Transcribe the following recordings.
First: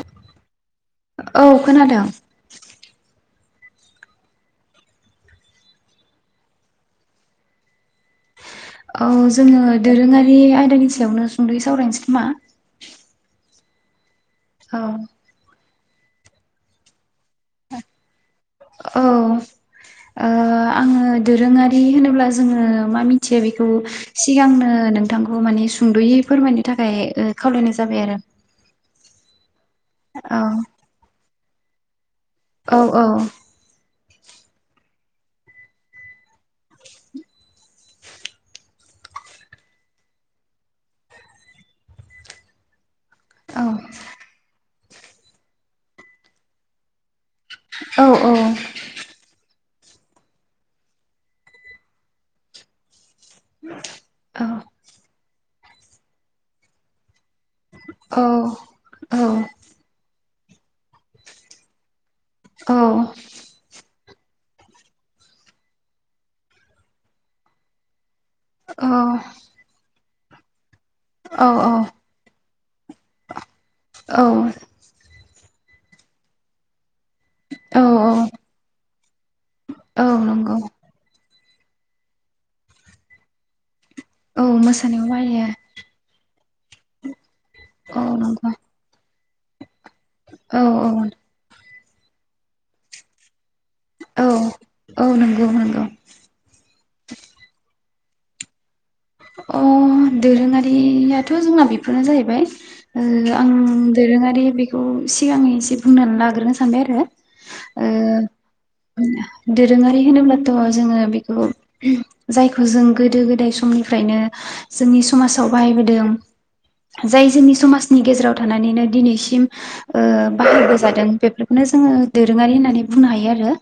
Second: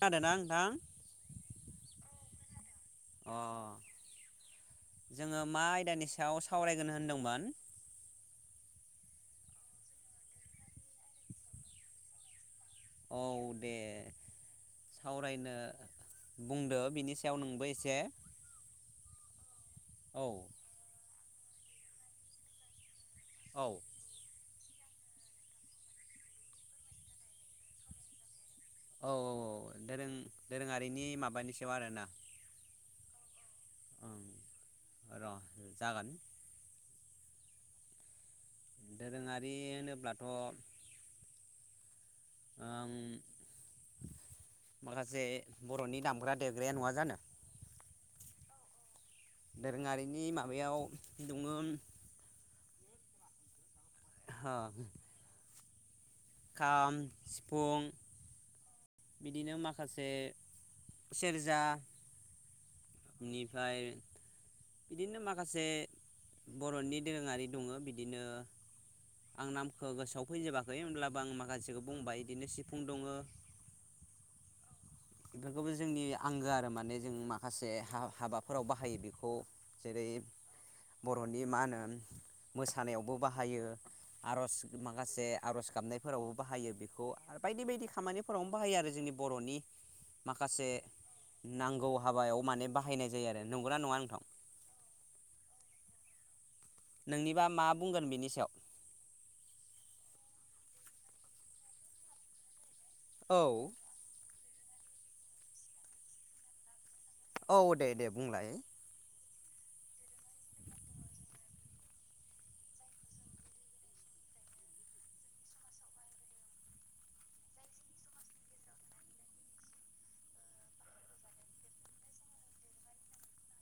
खोनादोंना नोंथां औ खोनादों। अ जोङो मा आयदानि सायाव सावरायगोन होनदोंमोन? औ जोङो दोरोङारि आयदानि सायावनो सुंद'यै सावरायनोसै खोमा। औ दे। औ सावरायनो बुंदो बिनि सायाव नोंबो एसे। औ औ ओ आङो दोरोङारि होनोब्ला जोङो मा मिथ थियो औ बेखौ सिगांनो ओ नोंथांखौ मानि सुंद'यै फोरमायनो थाखाय ओ खावलायनाय जाबाय आरो औ औ औ दोरों -दोरोङारिनि माबानि सायाव आरो ना औ औ ओं दोरोङारि होनोब्लाथ' ओं औ माखासे बर'नि दामग्रा देग्राया नङा जानो? औ औ दोरोङारिनि माबायाव दोङोम हों खाम सिफुं औ औ बिदिनो माखासे सेरजा औ इनिफ्राय बिदिनो माखासे बर'नि दोरोङारि दङो बि दिनो आं नामखो गोसोआव फैजोबा [inaudible] खै होनब्लाबो आं माखासेखौ बुंबाय इदिनो सिफुं दङो [inaudible] औ बेफोरखौबो जोंनि आंगो आरो माने [inaudible] जों माखासे औ हा-हाबाफोराव बाहायो बेखौ औ जेरै नंगौ बर' [inaudible] नि मा होनो मोसानायावबो बाहायो। औ आर'ज मोसानायाव माखासे बाहायो आर'ज गाबनायफोराव बाहायो बेखौ [inaudible] आरो बायदि बायदि औ नंगौ खामानिफोरावनो बाहायो आरो जोंनि [inaudible] बर'नि [inaudible] औ माखासे औ नांगौ हाबायाव माने बाहायनाय जायो आरो। नंगौना नङा नोंथां औ औ नंगौ नंगौ। नोंनिबा मा बुंगोन बेनि सायाव? अ दोरोङारियाथ' जोंना बेफोरनो जाहैबाय। ओ औ आं दोरोङारि बे खौ सिगां एसे बुंनानै लाग्रोनो सानबाय आरो। औ दे ओ दे बुंलाय। दोरोङारि होनोब्लाथ' जोङो बेखौ जायखौ जों गोदो गोदाय समनि फ्रायनो जोंनि समाजाव बाहायबोदों जाय जोंनि समाजनि गेजेराव थानानैनो दिनैसिम ओ बाहायबोजादों बेफोरखौनो जोङो दोरोङारि होननानै बुंनो हायो आरो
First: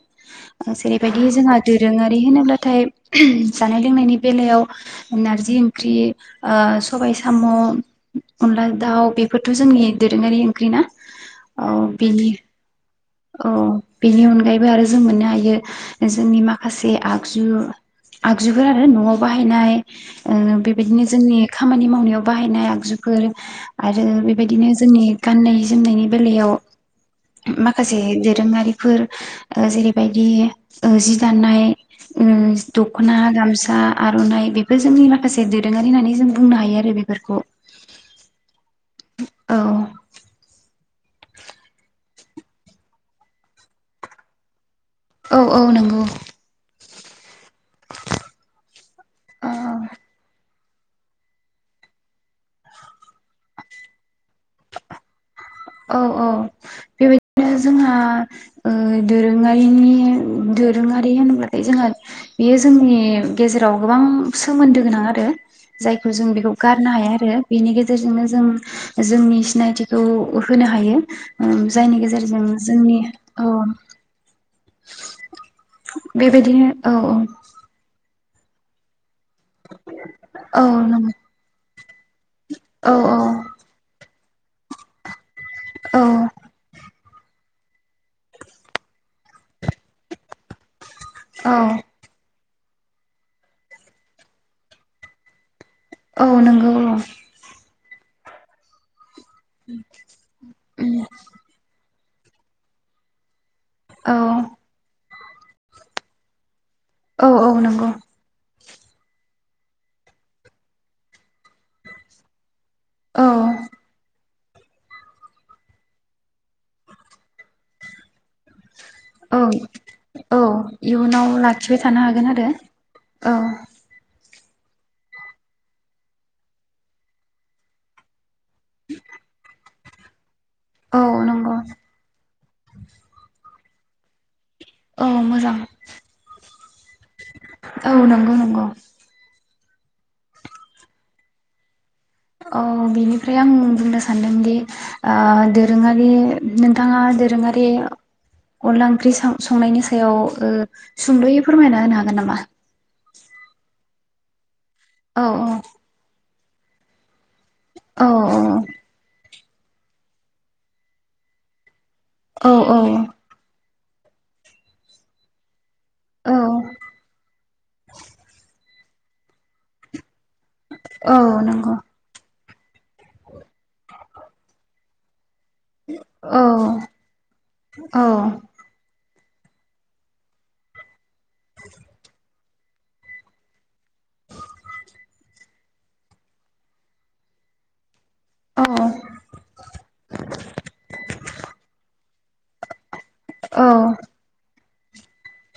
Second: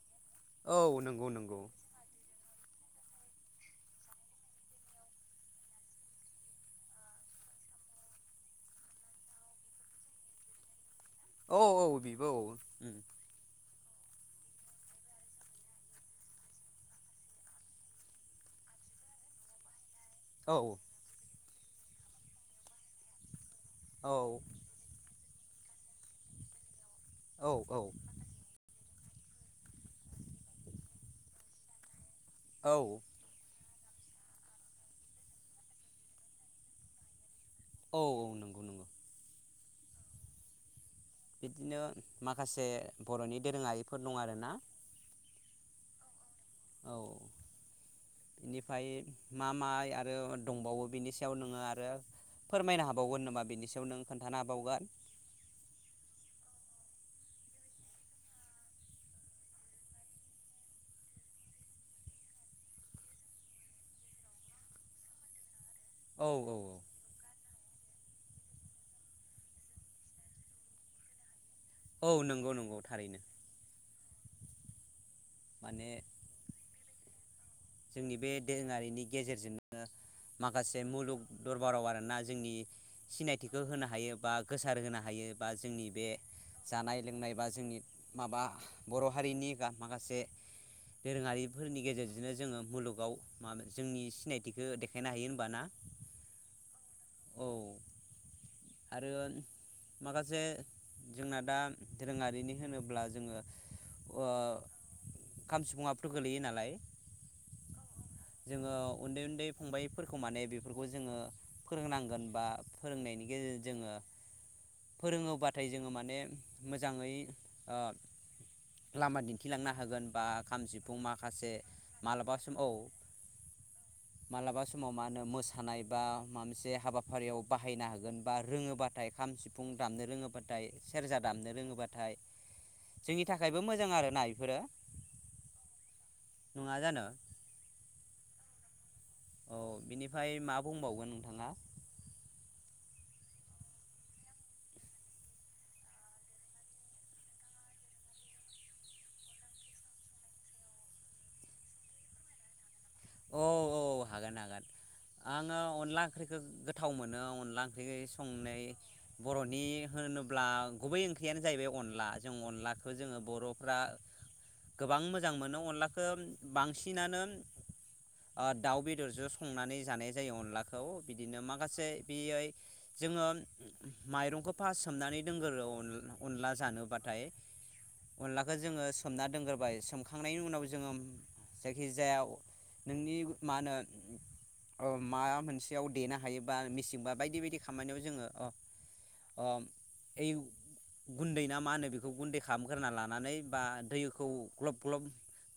औ नंगौ जेरैबायदि जोंहा नंगौ दोरोङारि होनोब्ला थाय जानाय लोंनायनि बेलायाव नारजि ओंख्रि ओ सबाय साम' अनला दाउ बेफोरथ' जोंनि दोरोङारि ओंख्रि ना। औ औ बिबो औ उम। [inaudible] अ बेनि अनगायैबो आरो जों मोननो हायो जोंनि माखासे आगजु आगजुफोर आरो न'आव बाहायनाय ओ औ बेबायदिनो जोंनि खामानि मावनायाव बाहायनाय आगजुफोर। आरो औ बेबायदिनो जोंनि गाननाय जोमनायनि बेलायाव। औ। खासे दोरोङारि फोर ओ जेरैबायदि ओ जि दानाय। उम औ औ दखना गामसा। आर'नाइ बेफोर जोंनि माखासे दोरोङारि होननानै जों बुंनो हायो आरो बेफोरखौ। औ। [inaudible] औ। बिदिनो माखासे बर'नि दोरोंङारिफोर दं आरोना। औ औ नोंगौ। निफाय मा औ माइ आरो। दंबावो बिनि सायाव नोङो आरो फोरमायनो हाबावगोन नोमा बिनि सायाव नों खोन्थानो हाबावगोन? औ औ बेबायदिनो जोंहा ओ- दोरोंङारिनि उम दोरोङारि होनोब्लाथाय जोंहा बेयो जोंनि गेजेराव गोबां सोमोन्दो गोनां आरो। जायखौ औ जों बेखौ औ औ गारनो हाया आरो बेनि गेज जेरथोंनो जों जोंनि सिनायथिखौ। अ होनो हायो। उम जायनि औ गेजेरजों नंगौ नंगौ जोंनि थारैनो अ। माने बेबायदिनो। औ औ। नि बे दोहोङारिनि। गेजेरजोंनो औ माखासे नंगौ मुलुग दरबाराव आरोना जोंनि सिनायथिखौ होनो हायो। बा गोसार होनो हायो। बा जोंनि औ बे जानाय लोंनाय बा जोंनि माबा बर' हारिनि। गाम- माखासे औ दोरोङारिफोरनि गेजेरजोंनो। जोङो मुलुगाव माब जोंनि सिनायथिखो देखायनो हायो होमबा ना? औ नोंगौ औ। आरो। उम। दोरोंङारिनि होनोब्ला जोङो। औ ओ- खाम सिफुङाबोथ' गोलैयो नालाय? औ औ नोंगौ। जोंङो उन्दै उन्दै फंबायफोरखौ माने बेफोरखौ जोङो। फोरोंनांगोन बा। औ फोरोंनायनि गेजेरजों जोङो। फोरोंङोबाथाय जोङो माने मोजाङै ओ। लामा औ दिन्थिलांनो हागोन बा औ खाम सिफुं इयुनाव माखासे लाखिबाय थानो हागोन मालाबा आरो सम औ। औ मालाबा समाव मा होनो मोसानाय बा। मा मोनसे हाबाफारियाव बाहायनो हागोन। बा रोङोबाथाय खाम सिफुं। रामनो रोङोबा थाय औ सेरजा दामनो नंगौ रोङोबाथाय। जोंनि थाखायबो मोजां आरो नाय औ मोजां नङा जानो औ नंगौ नंगौ औ बिनिफ्राय मा बुंबावगोन नोंथाङा? औ बिनिफ्राय आं बुंनो सानदोंदि ओ दोरोङारि नोंथाङा दोरोङारि अनला ओंख्रि संनायनि ओ सायाव सुंद'यै फोरमायना होनो हागोन नामा? औ औ हागोन हागोन। औ आङो अनला ओंखि गोथाव मोनो अनला ओंख्रि औ संनै बर'नि होनोब्ला गुबै ओंख्रियानो जाहैबाय अनला अनला जों औ औ अनलाखौ जोङो बर' फ्रा गोबां मोजां मोनो अनला [inaudible] औ बांसिनानो ओ दाउ बेदरजों संनानै जानाय अनलाखौ औ बिदिनो नंगौ माखासे बेय जोङो माइरंखौ फास सोमनानै दोनगोरो औ अनला जानोबाथाय औ अनलाखौ जोङो सोमना दोनग्रोबाय सोमखांनायनि उनाव जोङो जायखि जाया नोंनि मा होनो उम माबा मोनसेयाव देनो हायोबा मिसिंबा बायदि बायदि खामानियाव जोङो अ अ ओइ गुन्दै ना मा होनो बेखौ गुन्दै खालामग्रोना लानानै बा औ दैखौ ग्लब ग्लब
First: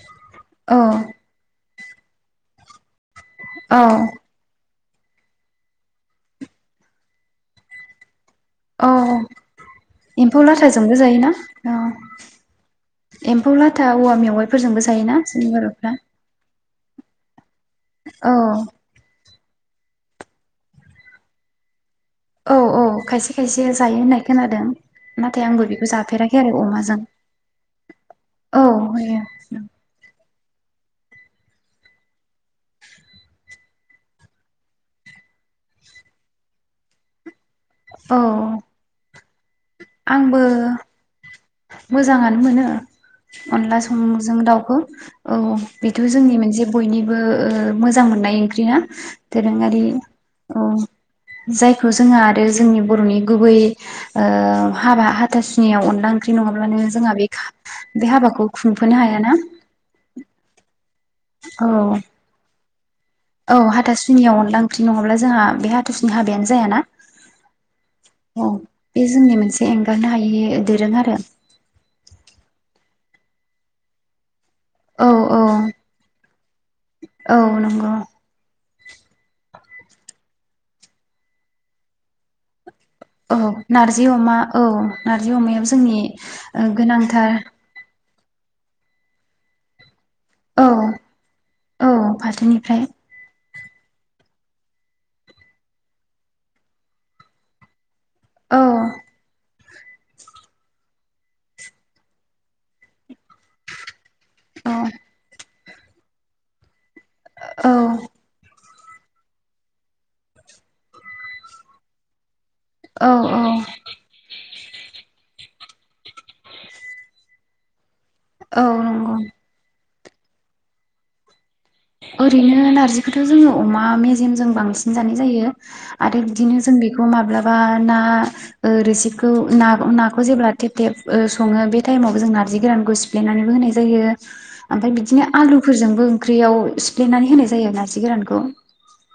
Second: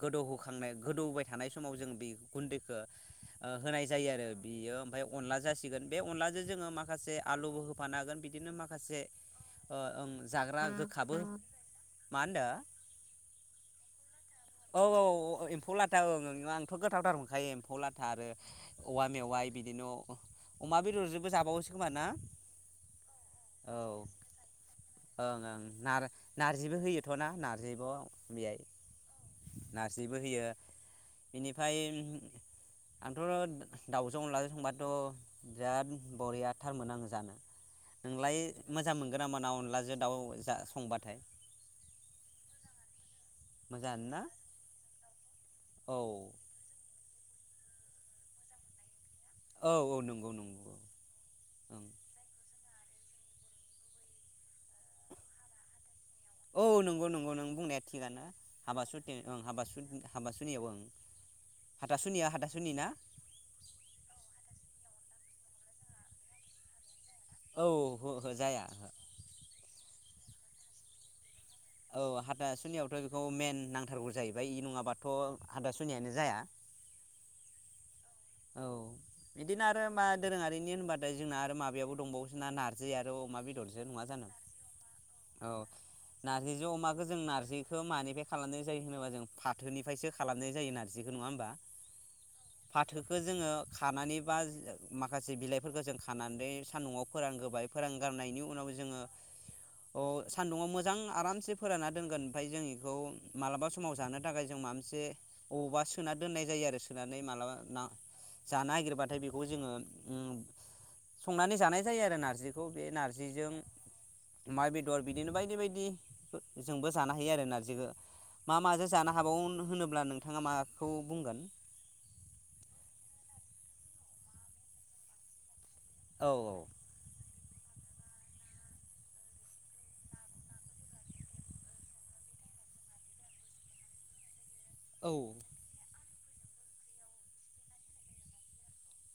गोदौहोखांनाय औ गोदौबाय थानाय समाव जों गुन्दैखो ओ होनाय जायो आरो बियो ओमफ्राय अनला जासिगोन बे अनलाजों जोङो माखासे आलुबो होफानो हागोन बिदिनो औ माखासे ओ ओं एम्फौ जाग्रा लाथाजोंबो गोखाबो जायोना औ मा होनदो एम्फौ लाथा औवा औ मेवाइफोरजोंबो जायोना जोंनि बर'फ्रा [unintelligible] एम्फौलाथा आरो औ औवा मेवाइ बिदिनो अमा बेदरजोंबो जाबावोसो खोमा ना औ औ खायसे खायसे जायो औ ओं होननाय खोनादों नाथाय ओं आंबो बेखौ जाफेराखै आरो नारजिबो अमाजों होयोथ'ना नारजिबो बेयाय औ होयो नारजिबो होयो बिनि ओमफ्राय आंथ' दाउजों अनलाजों संबाथ' बिराद बरिया थारमोन आङो जानो। औ नोंलाय मोजां मोन मोनगोनामोना अनलाजों दाउ जों संबाथाय? मोजांङानो मोनो अनला मोजाङानो ना संजों दाउखौ औ औ बेथ' जोंनि मोनसे बयनिबो ओ मोजां मोननाय ओंख्रिया औ दोरोङारि औ नंगौ औ नंगौ ओं जायखौ जों आरो जोंनि बर'नि गुबै ओ हाबा हाथासुनियाव अनदला ओं औ नंगौ नंगौ नों बुंनाया थिगानो, हाबाखौ हाबा खुंफोनो सुटि हायाना ओं हाबा सु-सुनियाव ओं। औ हाथा सुनिया हाथा सुनिना? औ हाथासुनियाव अनला ओंख्रि नङाब्ला जोंहा बे हाथासुनि हाबायानो जायाना। औ हो हो औ जाया हो बे जोंनि मोनसे गारनो हायि दोरों आरो। औ हाथासुनियावथ' बेखौ मेन नांथारगौ जायो। फ्राय इ नङाबाथ' औ औ हादासुनिानो जाया। औ नंगौ। औ बिदिनो आरो मा दोरोङारिनि होनबाथाय जोंना आरो माबायायावाबो दंबावोसोना नारजि आरो अमा औ बेदरजों नङा नारजि जानो अमा औ नारजि औ अमाबो जोंनि ओ नारजिजों अमाखौ जों गोनांथार नारजिखौ मानिफ्राय खालामनाय जायो होनोबा जों फाथोनिफायसो खालामनाय औ जायो नारजिखो नङा होमबा? औ फा फाथोनिफ्राय खो जोङो खानानै बा माखासे बिलाइफोरखो जों खानानै सान्दुंआव फोरानगोबाय फोरान गारनायनि औ उनाव जोङो अ सान्दुङाव मोजां आरामसे फोरानना दोनगोन ओमफ्राय जों इखौ मालाबा समाव जानो थाखाय जों माबा औ मोनसे अबावबा सोना दोननाय जायो आरो सोनानै औ ना जा नायगिर बाथाय बेखौ जोङो ओम संनानै जानाय जायो आरो नारजि औ औ। अमा बेदर बिदिनो बायदि बायदिजोंबो जानो हायो आरो नारजिखो। मा औ माजों नंगौ जानो हाबावनो होनो ब्ला नोंथाङा माखौ बुंगोन? ओरैनो नारजिखौथ' जोङो अमा मेजेमजों बांसिन जानाय जायो। आरो औ औ बिदिनो जों बेखौ माब्ला बा ना ओ रोसिखौ ना नाखौ जेब्ला थेब थेब ओ सङो बे टाइमावबो जों नारजि गोरानखौ सिफ्लेनानैबो होनाय जायो। ओमफ्राय औ बिदिनो आलुफोरजोंबो ओंख्रियाव सिफ्लेनानै होनाय जायो नारजि गोरानखौ।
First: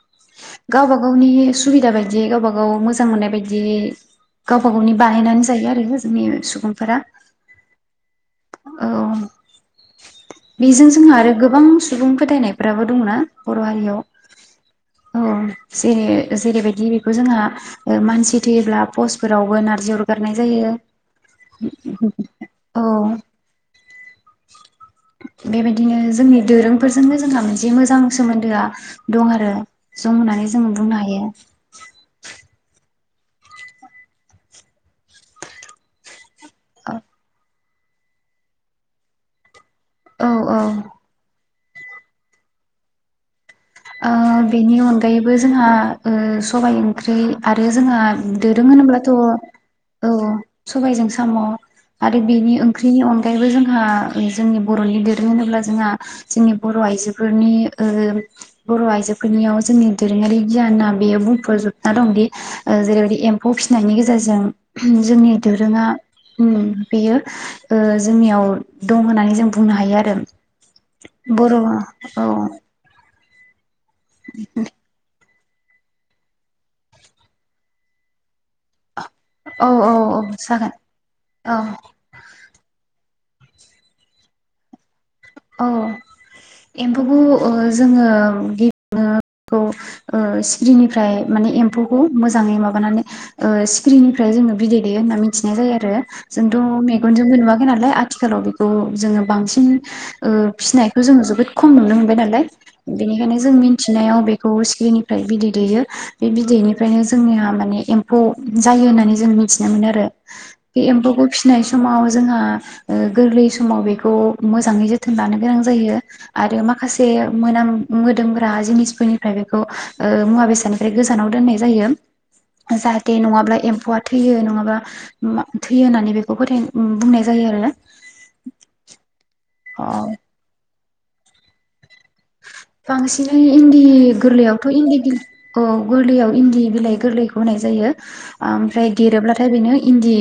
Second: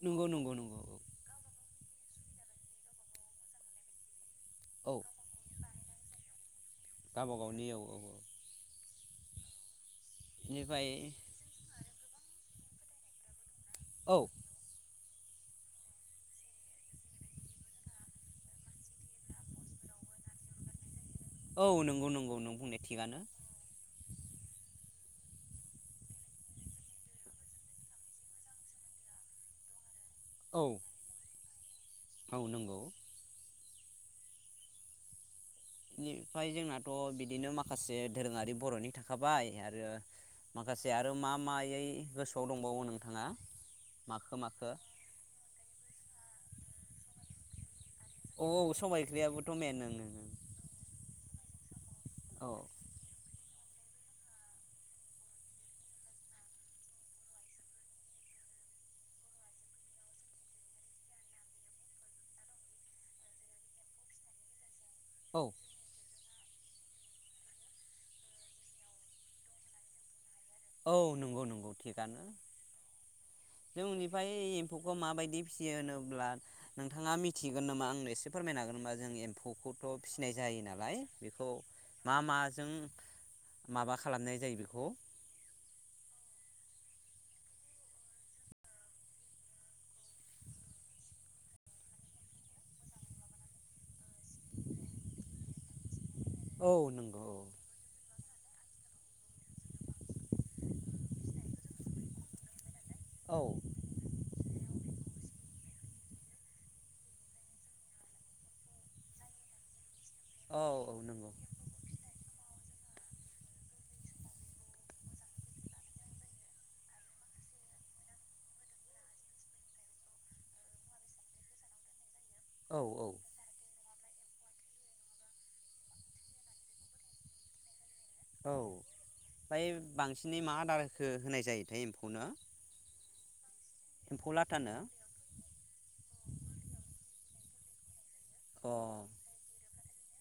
नंगौ नंगौ नंगौ गावबा औ। गावनि सुबिदा बायदि गावबा गाव मोजां मोननाय बायदि गावबा गावनि औ बानायनानै जायो आरो जोंनि सुबुंफोरा। गावबा गावनि औ औ औ बेनिफ्राय बेजों जोंहा आरो गोबां सुबुं फोथायनाय फोराबो दं ना? बर' हारियाव। औ औ जेरै जेरैबायदि बेखौ जोंहा मानसि थैयोब्ला पस्फोरावबो नारजि अरगारनाय जायो। औ नंगौ नंगौ नों बुंनाया औ थिगानो। बेबायदिनो जोंनि दोरोंफोरजोंनो जोंहा मोनसे मोजां सोमोन्दोआ दं आरो। जं होननानै औ जों बुंनो हायो। औ नंगौ बि ओमफ्राय जोंनाथ' औ बिदिनो माखा माखासे धोरोङारि बर'नि थाखाबाय ओ औ औ माखासे आरो मा मा गासै गोसोआव दंबावो नोंथाङा? ओ माखो माखो बेनि अनगायैबो जोंहा ओ सबाइ ओंख्रि आरो जोंहा औ दोरों औ सबाइ होनोब्लाथ' ओंख्रियाबोथ' मेन औ सबायाइजों साम' आरो बेनि ओं ओंख्रिनि अनगायैबो जों जोंहा जोंनि बर'नि दोरों होनोब्ला जोंहा जोंनि बर' आइजोफोरनि ओ बर' आइजोफोरनियाव जोंनि दोरोङारि गियाना बेयो बुंफबजोबना दंदि जेरैबायदि एम्फौ फिसिनायनि गेजेरजों उम जोंनि ओं औ दोरोङा उम बेयो ओ जोंनियाव दं होननानै जों बुंनो हायो आरो। औ नंगौ बर' औ नंगौ थिगानो। जों उननिफ्राय एम्फौखौ माबायदि फियो होनोब्ला नोंथाङा मिथिगोन नामा आंनो एसे फोरमायनो हागोन नामा? जों औ एम्फौखौथ' औ फिसिनाय जायो जागोन नालाय बेखौ औ मा मा माजों माबा खालामनाय जायो बेखौ औ एम्फौखौ ओ जोङो [unintelligible] ओ सिखिरिनिफ्राय माने एम्फौखौ मोजाङै माबानानै ओ सिख्रिनिफ्राय जोङो बिदै दैेयो होनना मिथिनाय जायो आरो जोंथ' औ नंगौ मेगनजोंबो नुवाखै नालाय? आथिखालाव बेखौ जोङो बांसिन ओ फिनायखौ जोङो जोबोद खम नुनो मोनबाय नालाय। बेनिखायनो औ जों मिथिनायाव बेखौ सिख्रिनिफ्राय बिदै दैेयो। बे बिदैनिफ्रायनो जोंनिया माने एम्फौ जायो होननानै जों मिथिना मोनो आरो। बे औ औ एम्फौखौ नंगौ फिनाय समाव जोंहा। ओ गोरलै समाव बेखौ मोजाङै जोथ थोन लानो गोनां जायो। आरो माखासे मोनाम मोदोमग्रा जिनिसफोरनिफ्राय बेखौ ओ मुवा बेसादनिफ्राय गोजानाव दोननाय जायो। औ जाहाथे नङाब्ला एम्फौआ थैयो नङाबा मा थैयो होननानै बेखौ फोथाय ओय बुंनाय जायो आरो ना। औ फ्राय बांसिनै मा आदार? हो-होनाय जायोथाय एम्फौनो? बांसिनै इन्दि एम्फौ गोरलैयावथ' लाथानो इन्दि औ गोरलैयाव इन्दि बिलाइ गोरलै होनाय जायो। अ ओमफ्राय देरोब्लाथाय बेनो। इन्दि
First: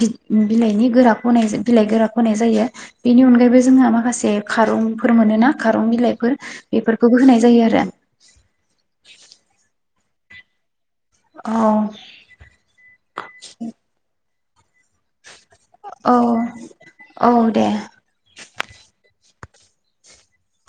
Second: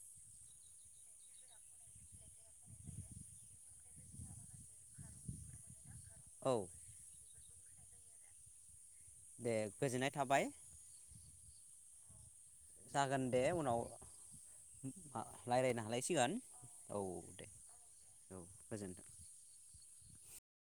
बिद बिलाइनि गोराखौ होनाय बिलाइ गोराखौ होनाय जायो। बेनि अनगायैबो जोंहा माखासे खारंफोर मोनोना खारं बिलाइ औ बेफोरखौबो होनाय जायो आरो। दे गोजोननाय थाबाय। अ' जागोन दे उनाव। आ रायलायनो औ हालायसिगोन औ दे औ गोजोनथों।